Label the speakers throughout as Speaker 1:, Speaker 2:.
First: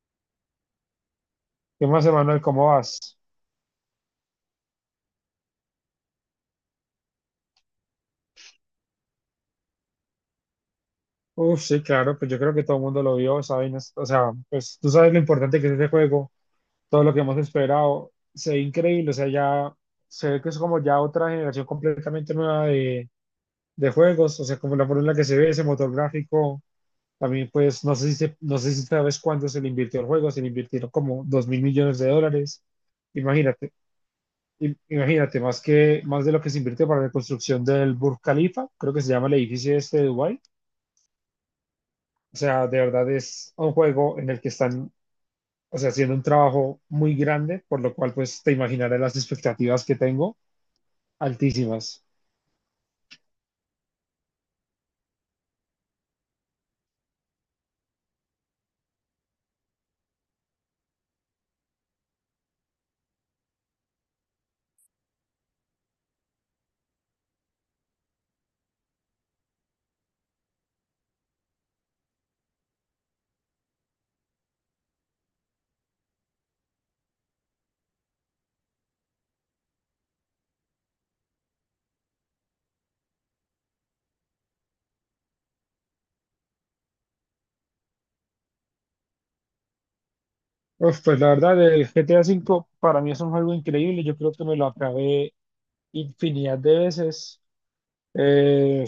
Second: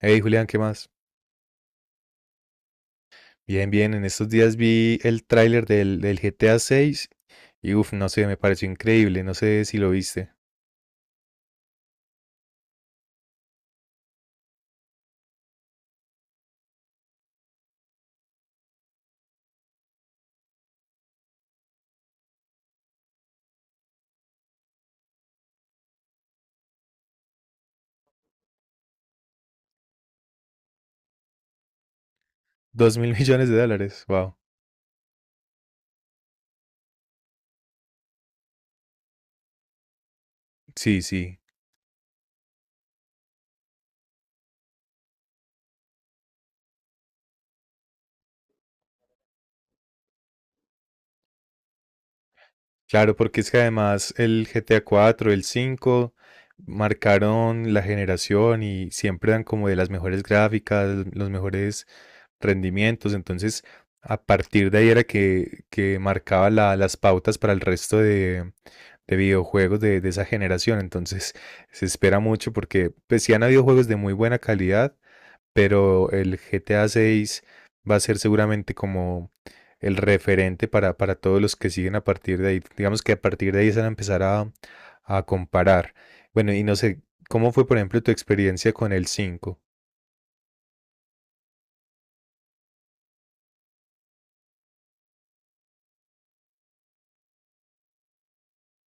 Speaker 1: Hey Julián, ¿qué más?
Speaker 2: ¿Qué más, Emanuel? ¿Cómo vas?
Speaker 1: Bien, bien, en estos días vi el tráiler del GTA 6 y uff, no sé, me pareció increíble, no sé si lo viste.
Speaker 2: Uf, sí, claro, pues yo creo que todo el mundo lo vio, ¿sabes? O sea, pues tú sabes lo importante que es este juego, todo lo que hemos esperado, se ve increíble, o sea, ya se ve que es como ya otra generación completamente nueva de juegos, o sea, como la forma en la que se ve ese motor gráfico, también pues no sé si sabes cuánto se le invirtió al juego, se le invirtieron como $2.000 millones.
Speaker 1: Dos mil millones de
Speaker 2: Imagínate,
Speaker 1: dólares, wow.
Speaker 2: imagínate, más de lo que se invirtió para la construcción del Burj Khalifa, creo que se llama el edificio este de Dubái.
Speaker 1: Sí, sí.
Speaker 2: O sea, de verdad es un juego en el que están, o sea, haciendo un trabajo muy grande, por lo cual, pues, te imaginarás las expectativas que tengo, altísimas.
Speaker 1: Claro, porque es que además el GTA 4, el 5 marcaron la generación y siempre dan como de las mejores gráficas, los mejores rendimientos. Entonces, a partir de ahí era que marcaba las pautas para el resto de videojuegos de esa generación. Entonces, se espera mucho porque pues, sí han habido juegos de muy buena calidad, pero el GTA 6 va a ser seguramente como el referente para todos los que siguen a partir de ahí. Digamos que a partir de ahí se van a empezar a comparar. Bueno, y no sé, ¿cómo fue, por ejemplo, tu experiencia con el cinco?
Speaker 2: Uf, pues, la verdad, el GTA V para mí es un juego increíble. Yo creo que me lo acabé infinidad de veces. Eh,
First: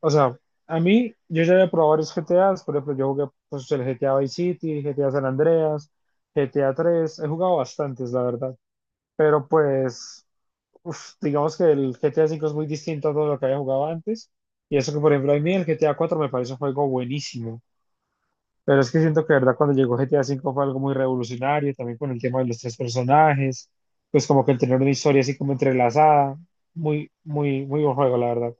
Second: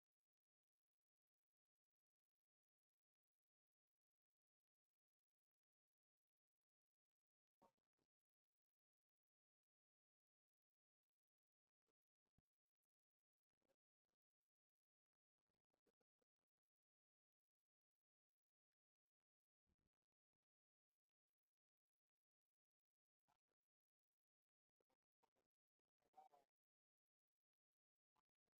Speaker 2: o sea, a mí, yo ya había probado varios GTAs. Por ejemplo, yo jugué, pues, el GTA Vice City, GTA San Andreas, GTA 3. He jugado bastantes, la verdad. Pero, pues, uf, digamos que el GTA V es muy distinto a todo lo que había jugado antes. Y eso que, por ejemplo, a mí el GTA 4 me parece un juego buenísimo. Pero es que siento que, de verdad, cuando llegó GTA V fue algo muy revolucionario, también con el tema de los tres personajes, pues como que el tener una historia así como entrelazada. Muy, muy, muy buen juego, la verdad.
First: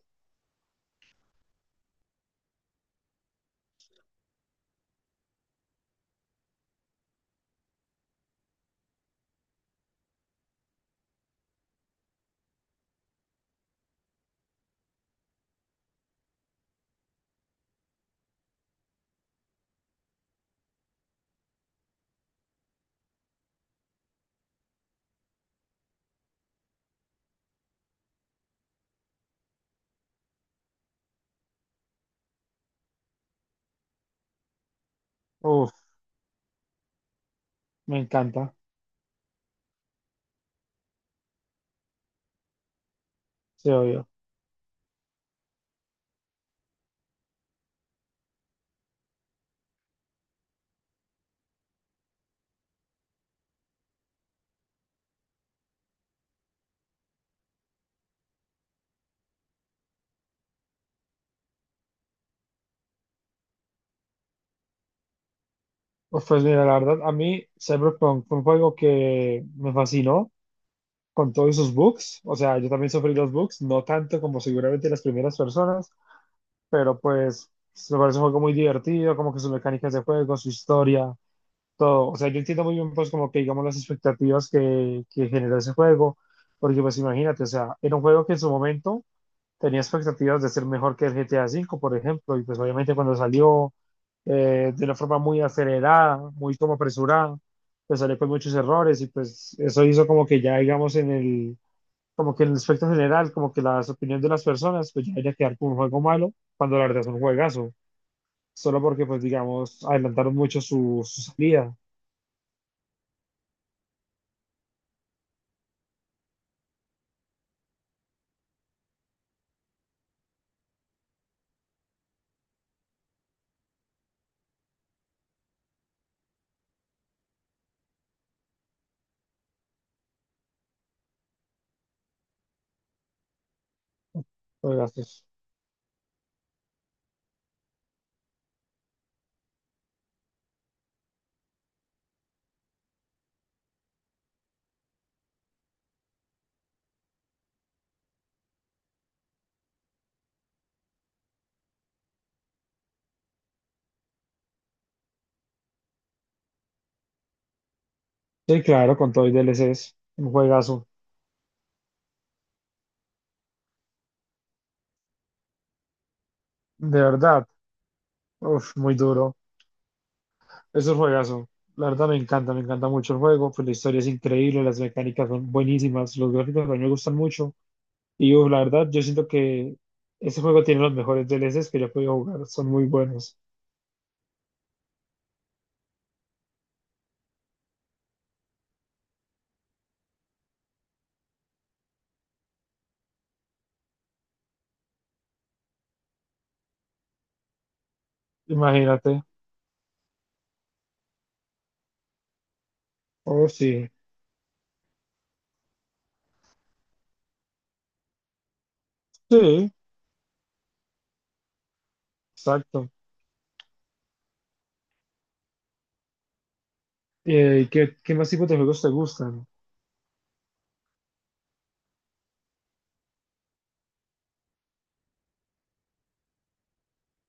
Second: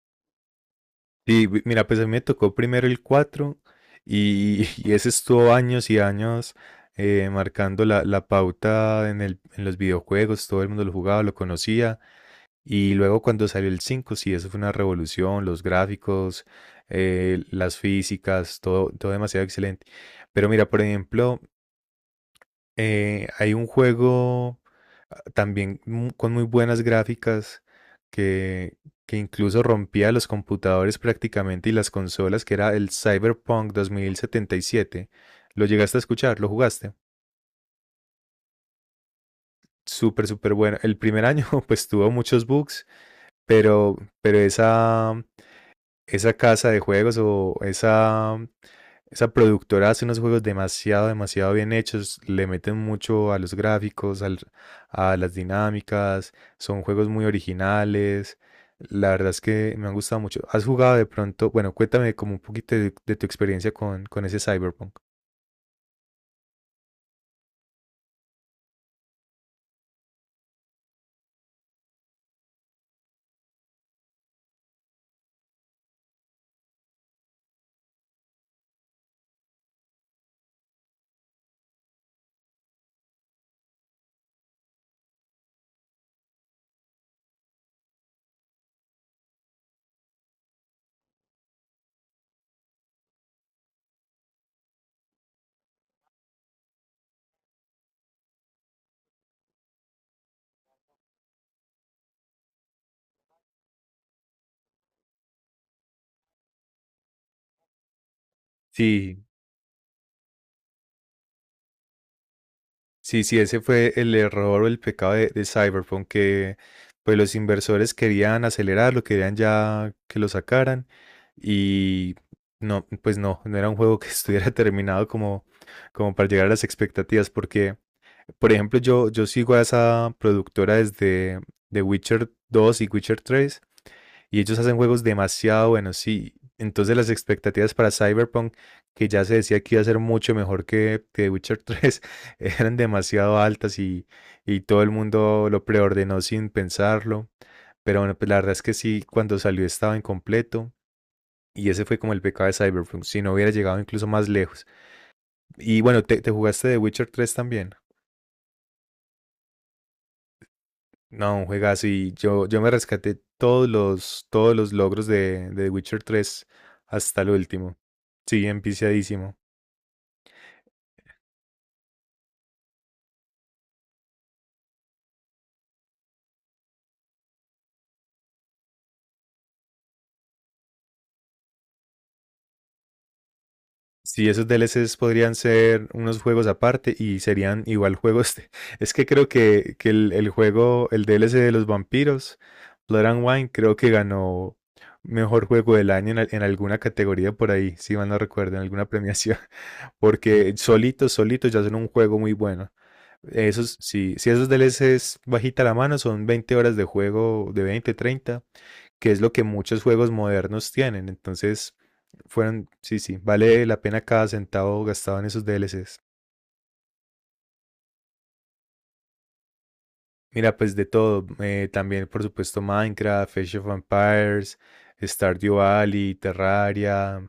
Speaker 1: Sí, mira, pues a mí me tocó primero el 4 y, y ese estuvo años y años, marcando la pauta en en los videojuegos, todo el mundo lo jugaba, lo conocía. Y luego cuando salió el 5 sí, eso fue una revolución, los gráficos, las físicas, todo, todo demasiado excelente. Pero mira, por ejemplo, hay un juego, también con muy buenas gráficas que, que incluso rompía los computadores prácticamente y las consolas, que era el Cyberpunk 2077. ¿Lo
Speaker 2: Uf,
Speaker 1: llegaste a escuchar? ¿Lo jugaste?
Speaker 2: me encanta,
Speaker 1: Súper, súper bueno. El primer año pues tuvo muchos bugs,
Speaker 2: sí,
Speaker 1: pero,
Speaker 2: obvio.
Speaker 1: pero esa casa de juegos o esa productora hace unos juegos demasiado, demasiado bien hechos, le meten mucho a los gráficos, a las dinámicas, son juegos muy originales. La verdad es que me han gustado mucho. ¿Has jugado de pronto? Bueno, cuéntame como un poquito de tu experiencia con ese Cyberpunk.
Speaker 2: Uf, pues mira, la verdad, a mí Cyberpunk fue un juego que me fascinó con todos sus bugs. O sea, yo también sufrí los bugs, no tanto como seguramente las primeras personas, pero pues me parece un juego muy divertido, como que sus mecánicas de juego, su historia, todo. O sea, yo entiendo muy bien, pues, como que digamos las expectativas que generó ese juego, porque pues imagínate, o sea, era un juego que en su momento tenía expectativas de ser mejor que el GTA V, por ejemplo, y pues obviamente cuando salió de una forma muy acelerada, muy como apresurada, pues salió con muchos errores y pues eso hizo como que ya, digamos, en el como que en el aspecto general, como que las opiniones de las personas, pues ya debería quedar como un juego malo, cuando la verdad es un juegazo, solo porque, pues
Speaker 1: Sí,
Speaker 2: digamos, adelantaron mucho su salida,
Speaker 1: sí, sí, ese fue el error o el pecado de Cyberpunk, que pues los inversores querían acelerarlo, querían ya que lo sacaran y no, pues no, no era un juego que estuviera terminado como para llegar a las expectativas, porque, por ejemplo, yo sigo a esa productora desde The Witcher dos y Witcher tres. Y ellos hacen juegos
Speaker 2: juegazos.
Speaker 1: demasiado buenos, sí. Entonces las expectativas para Cyberpunk, que ya se decía que iba a ser mucho mejor que The Witcher tres, eran demasiado altas y todo el mundo lo preordenó sin pensarlo. Pero bueno, pues la verdad es que sí, cuando salió estaba incompleto. Y ese fue como el pecado de Cyberpunk, si no hubiera llegado incluso más lejos. Y bueno, te jugaste The Witcher tres también.
Speaker 2: Sí, claro, con todo y DLCs, un juegazo,
Speaker 1: No, un juegazo y yo me rescaté todos todos los logros de The Witcher tres
Speaker 2: de
Speaker 1: hasta el
Speaker 2: verdad,
Speaker 1: último. Sí,
Speaker 2: uf, muy
Speaker 1: empiciadísimo.
Speaker 2: duro, es un juegazo, la verdad me encanta mucho el juego, pues la historia es increíble, las mecánicas son buenísimas, los gráficos también me gustan mucho, y uf, la verdad yo siento que ese juego tiene los mejores DLCs que yo he podido jugar, son muy buenos,
Speaker 1: Sí, esos DLCs podrían ser unos juegos aparte y serían igual juegos. Es que creo que el juego, el DLC de los vampiros, Blood and Wine, creo que ganó mejor juego del año en alguna categoría por ahí, si mal no recuerdo, en alguna
Speaker 2: imagínate,
Speaker 1: premiación. Porque solitos, solitos ya son un juego muy bueno.
Speaker 2: oh
Speaker 1: Esos,
Speaker 2: sí.
Speaker 1: sí, si esos DLCs bajita la mano, son 20 horas de juego, de 20 30 que es lo que
Speaker 2: Sí,
Speaker 1: muchos juegos modernos tienen. Entonces, fueron,
Speaker 2: exacto.
Speaker 1: sí, sí, vale la pena cada centavo gastado en esos DLCs.
Speaker 2: ¿Qué más tipos de juegos te gustan?
Speaker 1: Mira, pues de todo, también por supuesto Minecraft, Age of Empires, Stardew Valley, Terraria,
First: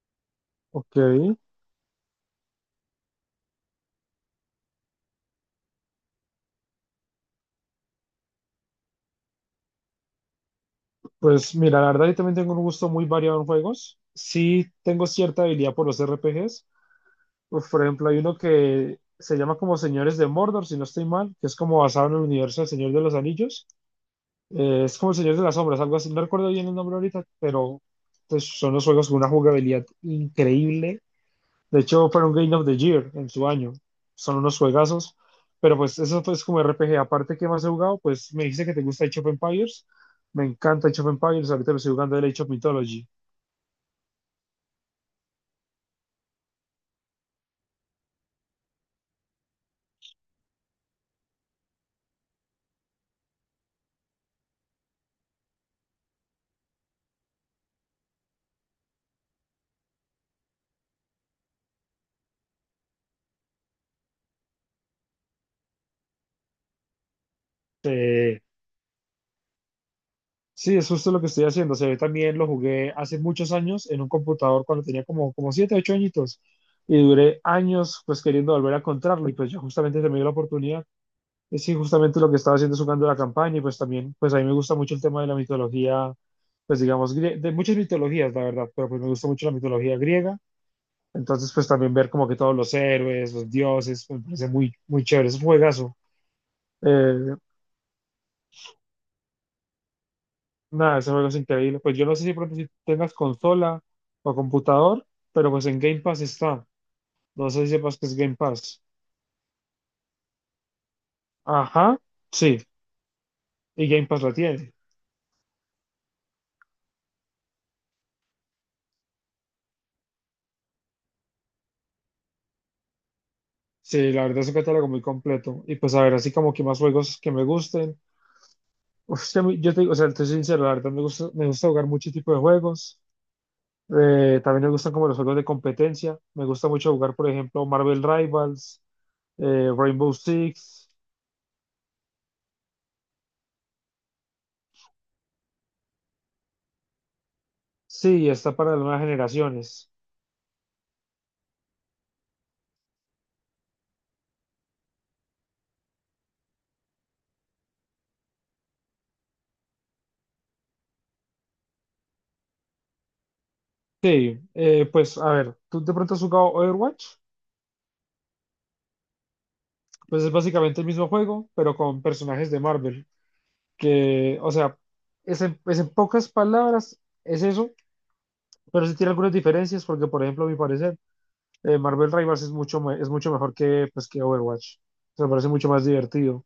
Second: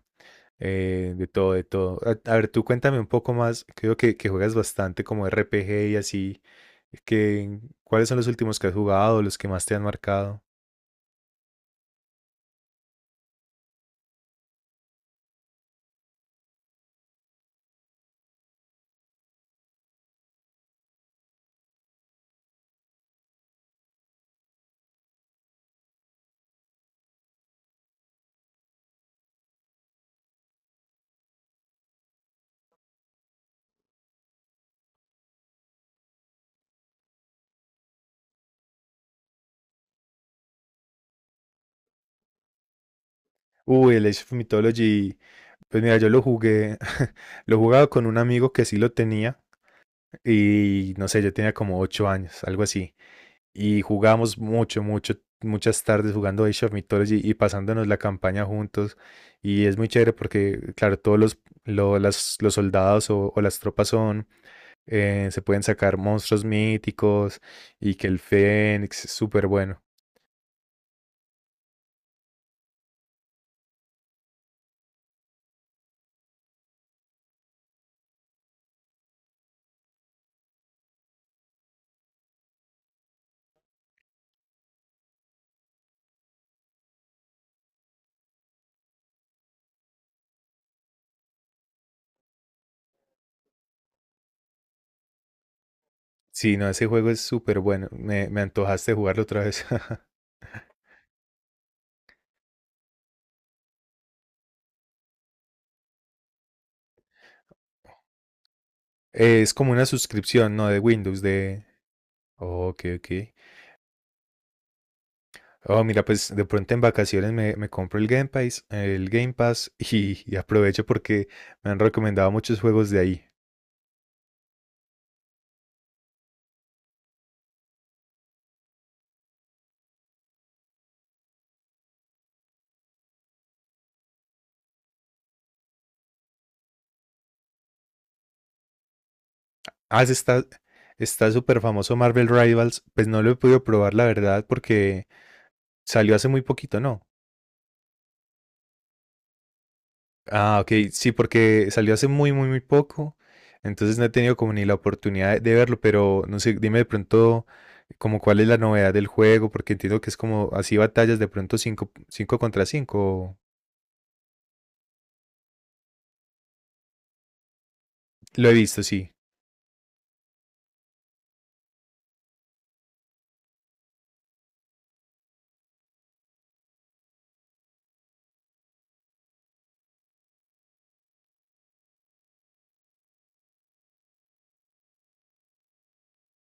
Speaker 2: Ok,
Speaker 1: de todo, de todo. A ver, tú cuéntame un poco más, creo que juegas bastante como RPG y así, que, ¿cuáles son los últimos que has jugado, los que más te han marcado?
Speaker 2: pues mira, la verdad yo también tengo un gusto muy variado en juegos. Sí tengo cierta habilidad por los RPGs. Uf, por ejemplo, hay uno que se llama como Señores de Mordor, si no estoy mal, que es como basado en el universo del Señor de los Anillos. Es como el Señor de las Sombras, algo así. No recuerdo bien el nombre ahorita, pero pues, son los juegos con una jugabilidad increíble. De hecho, fueron Game of the Year en su año. Son unos juegazos. Pero pues eso es como RPG. Aparte, ¿qué más he jugado? Pues me dice que te gusta Age of Empires. Me encanta Age of Empires. Ahorita lo estoy jugando el Age of Mythology.
Speaker 1: Uy, el Age of Mythology. Pues mira, yo lo jugué, lo jugaba con un amigo que sí lo tenía y no sé, yo tenía como 8 años, algo así. Y jugábamos mucho, mucho, muchas tardes jugando Age of Mythology y pasándonos la campaña juntos. Y es muy chévere porque, claro, todos los soldados o las tropas son, se pueden sacar monstruos míticos y que el
Speaker 2: Eh,
Speaker 1: Fénix es súper bueno.
Speaker 2: sí, es justo lo que estoy haciendo. O sea, también lo jugué hace muchos años en un computador cuando tenía como 7 8 añitos. Y duré años pues queriendo volver a encontrarlo. Y pues yo justamente se me dio la oportunidad. Y sí, justamente lo que estaba haciendo es jugando la campaña y pues también, pues a mí me gusta mucho el tema de la mitología, pues digamos, de muchas mitologías, la verdad, pero pues me gusta mucho la mitología griega. Entonces, pues también ver como que todos los héroes, los dioses, pues, me parece muy, muy chévere, es un juegazo.
Speaker 1: Sí, no, ese juego es
Speaker 2: Eh,
Speaker 1: súper bueno. Me antojaste jugarlo otra vez.
Speaker 2: Nada, ese juego es increíble. Pues yo no sé si pronto si tengas consola o computador, pero pues en Game Pass está. No sé si sepas que es Game Pass.
Speaker 1: Es como una suscripción, ¿no? De Windows, de.
Speaker 2: Ajá, sí,
Speaker 1: Ok, ok.
Speaker 2: y Game Pass la tiene.
Speaker 1: Oh, mira, pues de pronto en vacaciones me compro el Game Pass, y aprovecho porque me han recomendado muchos juegos de ahí.
Speaker 2: Sí, la verdad es un catálogo muy completo. Y pues a ver, así como que más juegos que me gusten. Usted, yo te digo, o sea, te sincero, la verdad me gusta jugar muchos tipos de juegos. También me gustan como los juegos de competencia. Me gusta mucho jugar, por ejemplo, Marvel Rivals,
Speaker 1: Ah,
Speaker 2: Rainbow
Speaker 1: ese está,
Speaker 2: Six.
Speaker 1: está súper famoso Marvel Rivals. Pues no lo he podido probar, la verdad, porque salió hace muy poquito, ¿no?
Speaker 2: Sí, está para las nuevas generaciones.
Speaker 1: Ah, ok, sí, porque salió hace muy, muy, muy poco. Entonces no he tenido como ni la oportunidad de verlo, pero no sé, dime de pronto como cuál es la novedad del juego, porque entiendo que es como así batallas de pronto cinco contra 5.
Speaker 2: Sí, pues a ver, ¿tú de pronto has jugado Overwatch?
Speaker 1: Lo he visto, sí.
Speaker 2: Pues es básicamente el mismo juego, pero con personajes de Marvel. Que, o sea, pues en pocas palabras, es eso, pero sí tiene algunas diferencias, porque, por ejemplo, a mi parecer, Marvel Rivals es es mucho mejor que, pues, que Overwatch. Se me parece mucho más divertido.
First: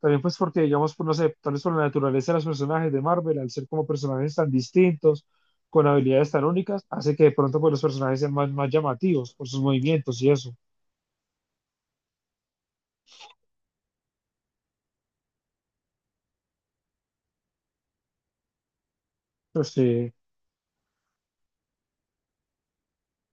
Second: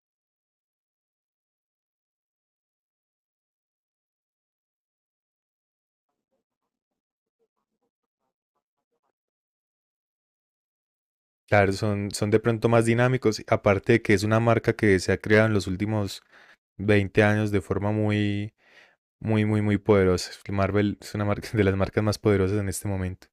Speaker 2: También pues porque, digamos, pues, no sé, tal vez por la naturaleza de los personajes de Marvel, al ser como personajes tan distintos, con habilidades tan únicas, hace que de pronto pues, los personajes sean más llamativos por sus movimientos y eso.
Speaker 1: Claro, son de pronto más dinámicos, aparte de que es una marca que se ha creado en los últimos 20 años de forma muy, muy, muy,
Speaker 2: Pues
Speaker 1: muy
Speaker 2: sí,
Speaker 1: poderosa. Marvel es una marca de las marcas más poderosas en este momento.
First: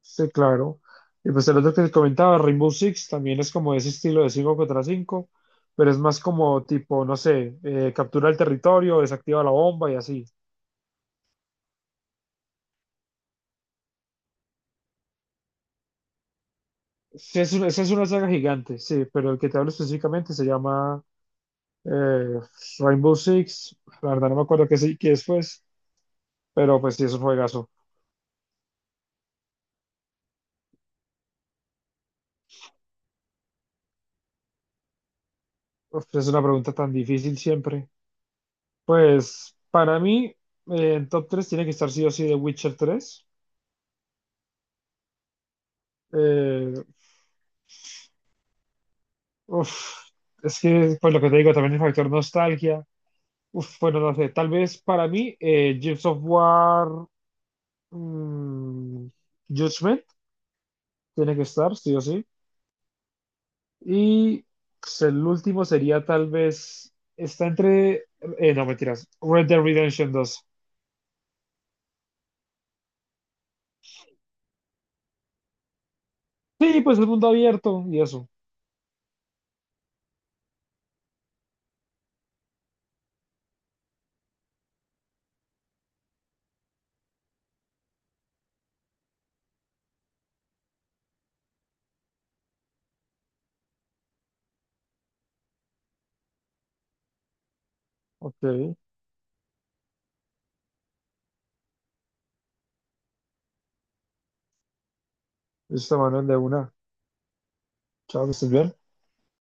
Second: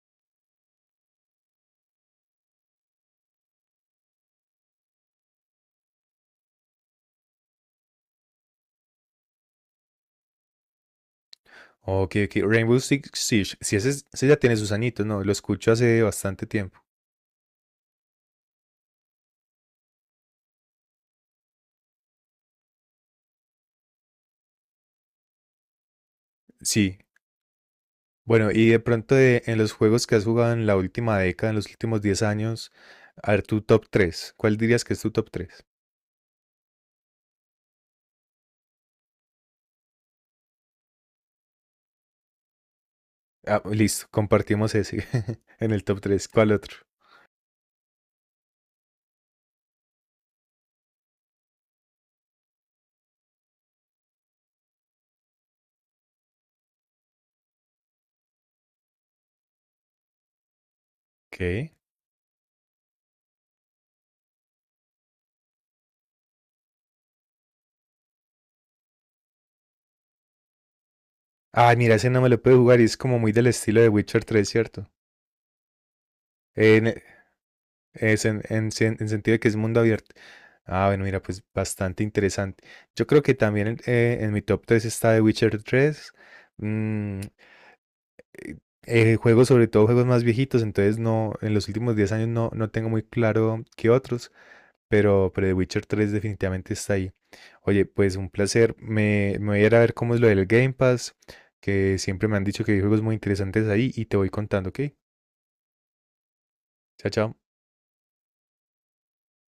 Speaker 2: sí, claro. Y pues el otro que te comentaba, Rainbow Six, también es como ese estilo de 5 contra cinco, pero es más como tipo, no sé, captura el territorio, desactiva la bomba y así.
Speaker 1: Ok, ok. Rainbow Six Siege. Sí, ese, ese ya tiene sus añitos, ¿no? Lo escucho hace bastante tiempo.
Speaker 2: Sí, esa es una saga gigante, sí, pero el que te hablo específicamente se llama eh, Rainbow Six. La verdad no me acuerdo qué es, pues, pero pues
Speaker 1: Sí.
Speaker 2: sí, es un juegazo.
Speaker 1: Bueno, y de pronto en los juegos que has jugado en la última década, en los últimos 10 años, a ver, tu top tres. ¿Cuál dirías que es tu top tres?
Speaker 2: Uf, es una pregunta tan difícil siempre. Pues para mí, en top tres tiene que estar sí o sí The Witcher 3.
Speaker 1: Ah, listo, compartimos ese en el top tres. ¿Cuál otro?
Speaker 2: Eh, Uf, es que, pues lo que te digo, también el factor nostalgia. Uf, bueno, no sé, tal vez para mí, Gears of War, mm, Judgment tiene que
Speaker 1: Ok.
Speaker 2: estar, sí o sí. Y pues, el último sería tal vez, está entre, no mentiras, Red Dead Redemption 2.
Speaker 1: Ah, mira, ese no me lo puedo jugar y es como muy del estilo de Witcher tres, ¿cierto?
Speaker 2: Sí,
Speaker 1: En,
Speaker 2: pues
Speaker 1: e-
Speaker 2: el mundo abierto y
Speaker 1: es
Speaker 2: eso.
Speaker 1: en sen- en sentido de que es mundo abierto. Ah, bueno, mira, pues bastante interesante. Yo creo que también en mi top 3 está The Witcher tres. Mm, juegos, sobre todo juegos más viejitos, entonces no, en los últimos 10 años no, no tengo muy claro qué otros. Pero The Witcher tres definitivamente está ahí. Oye, pues un
Speaker 2: Ok,
Speaker 1: placer. Me voy a ir a ver cómo es lo del Game Pass, que siempre me han dicho que hay juegos muy interesantes ahí y te voy contando, ¿ok?
Speaker 2: listo, Manuel, de una.
Speaker 1: Chao, chao.
Speaker 2: Chao, que estés bien.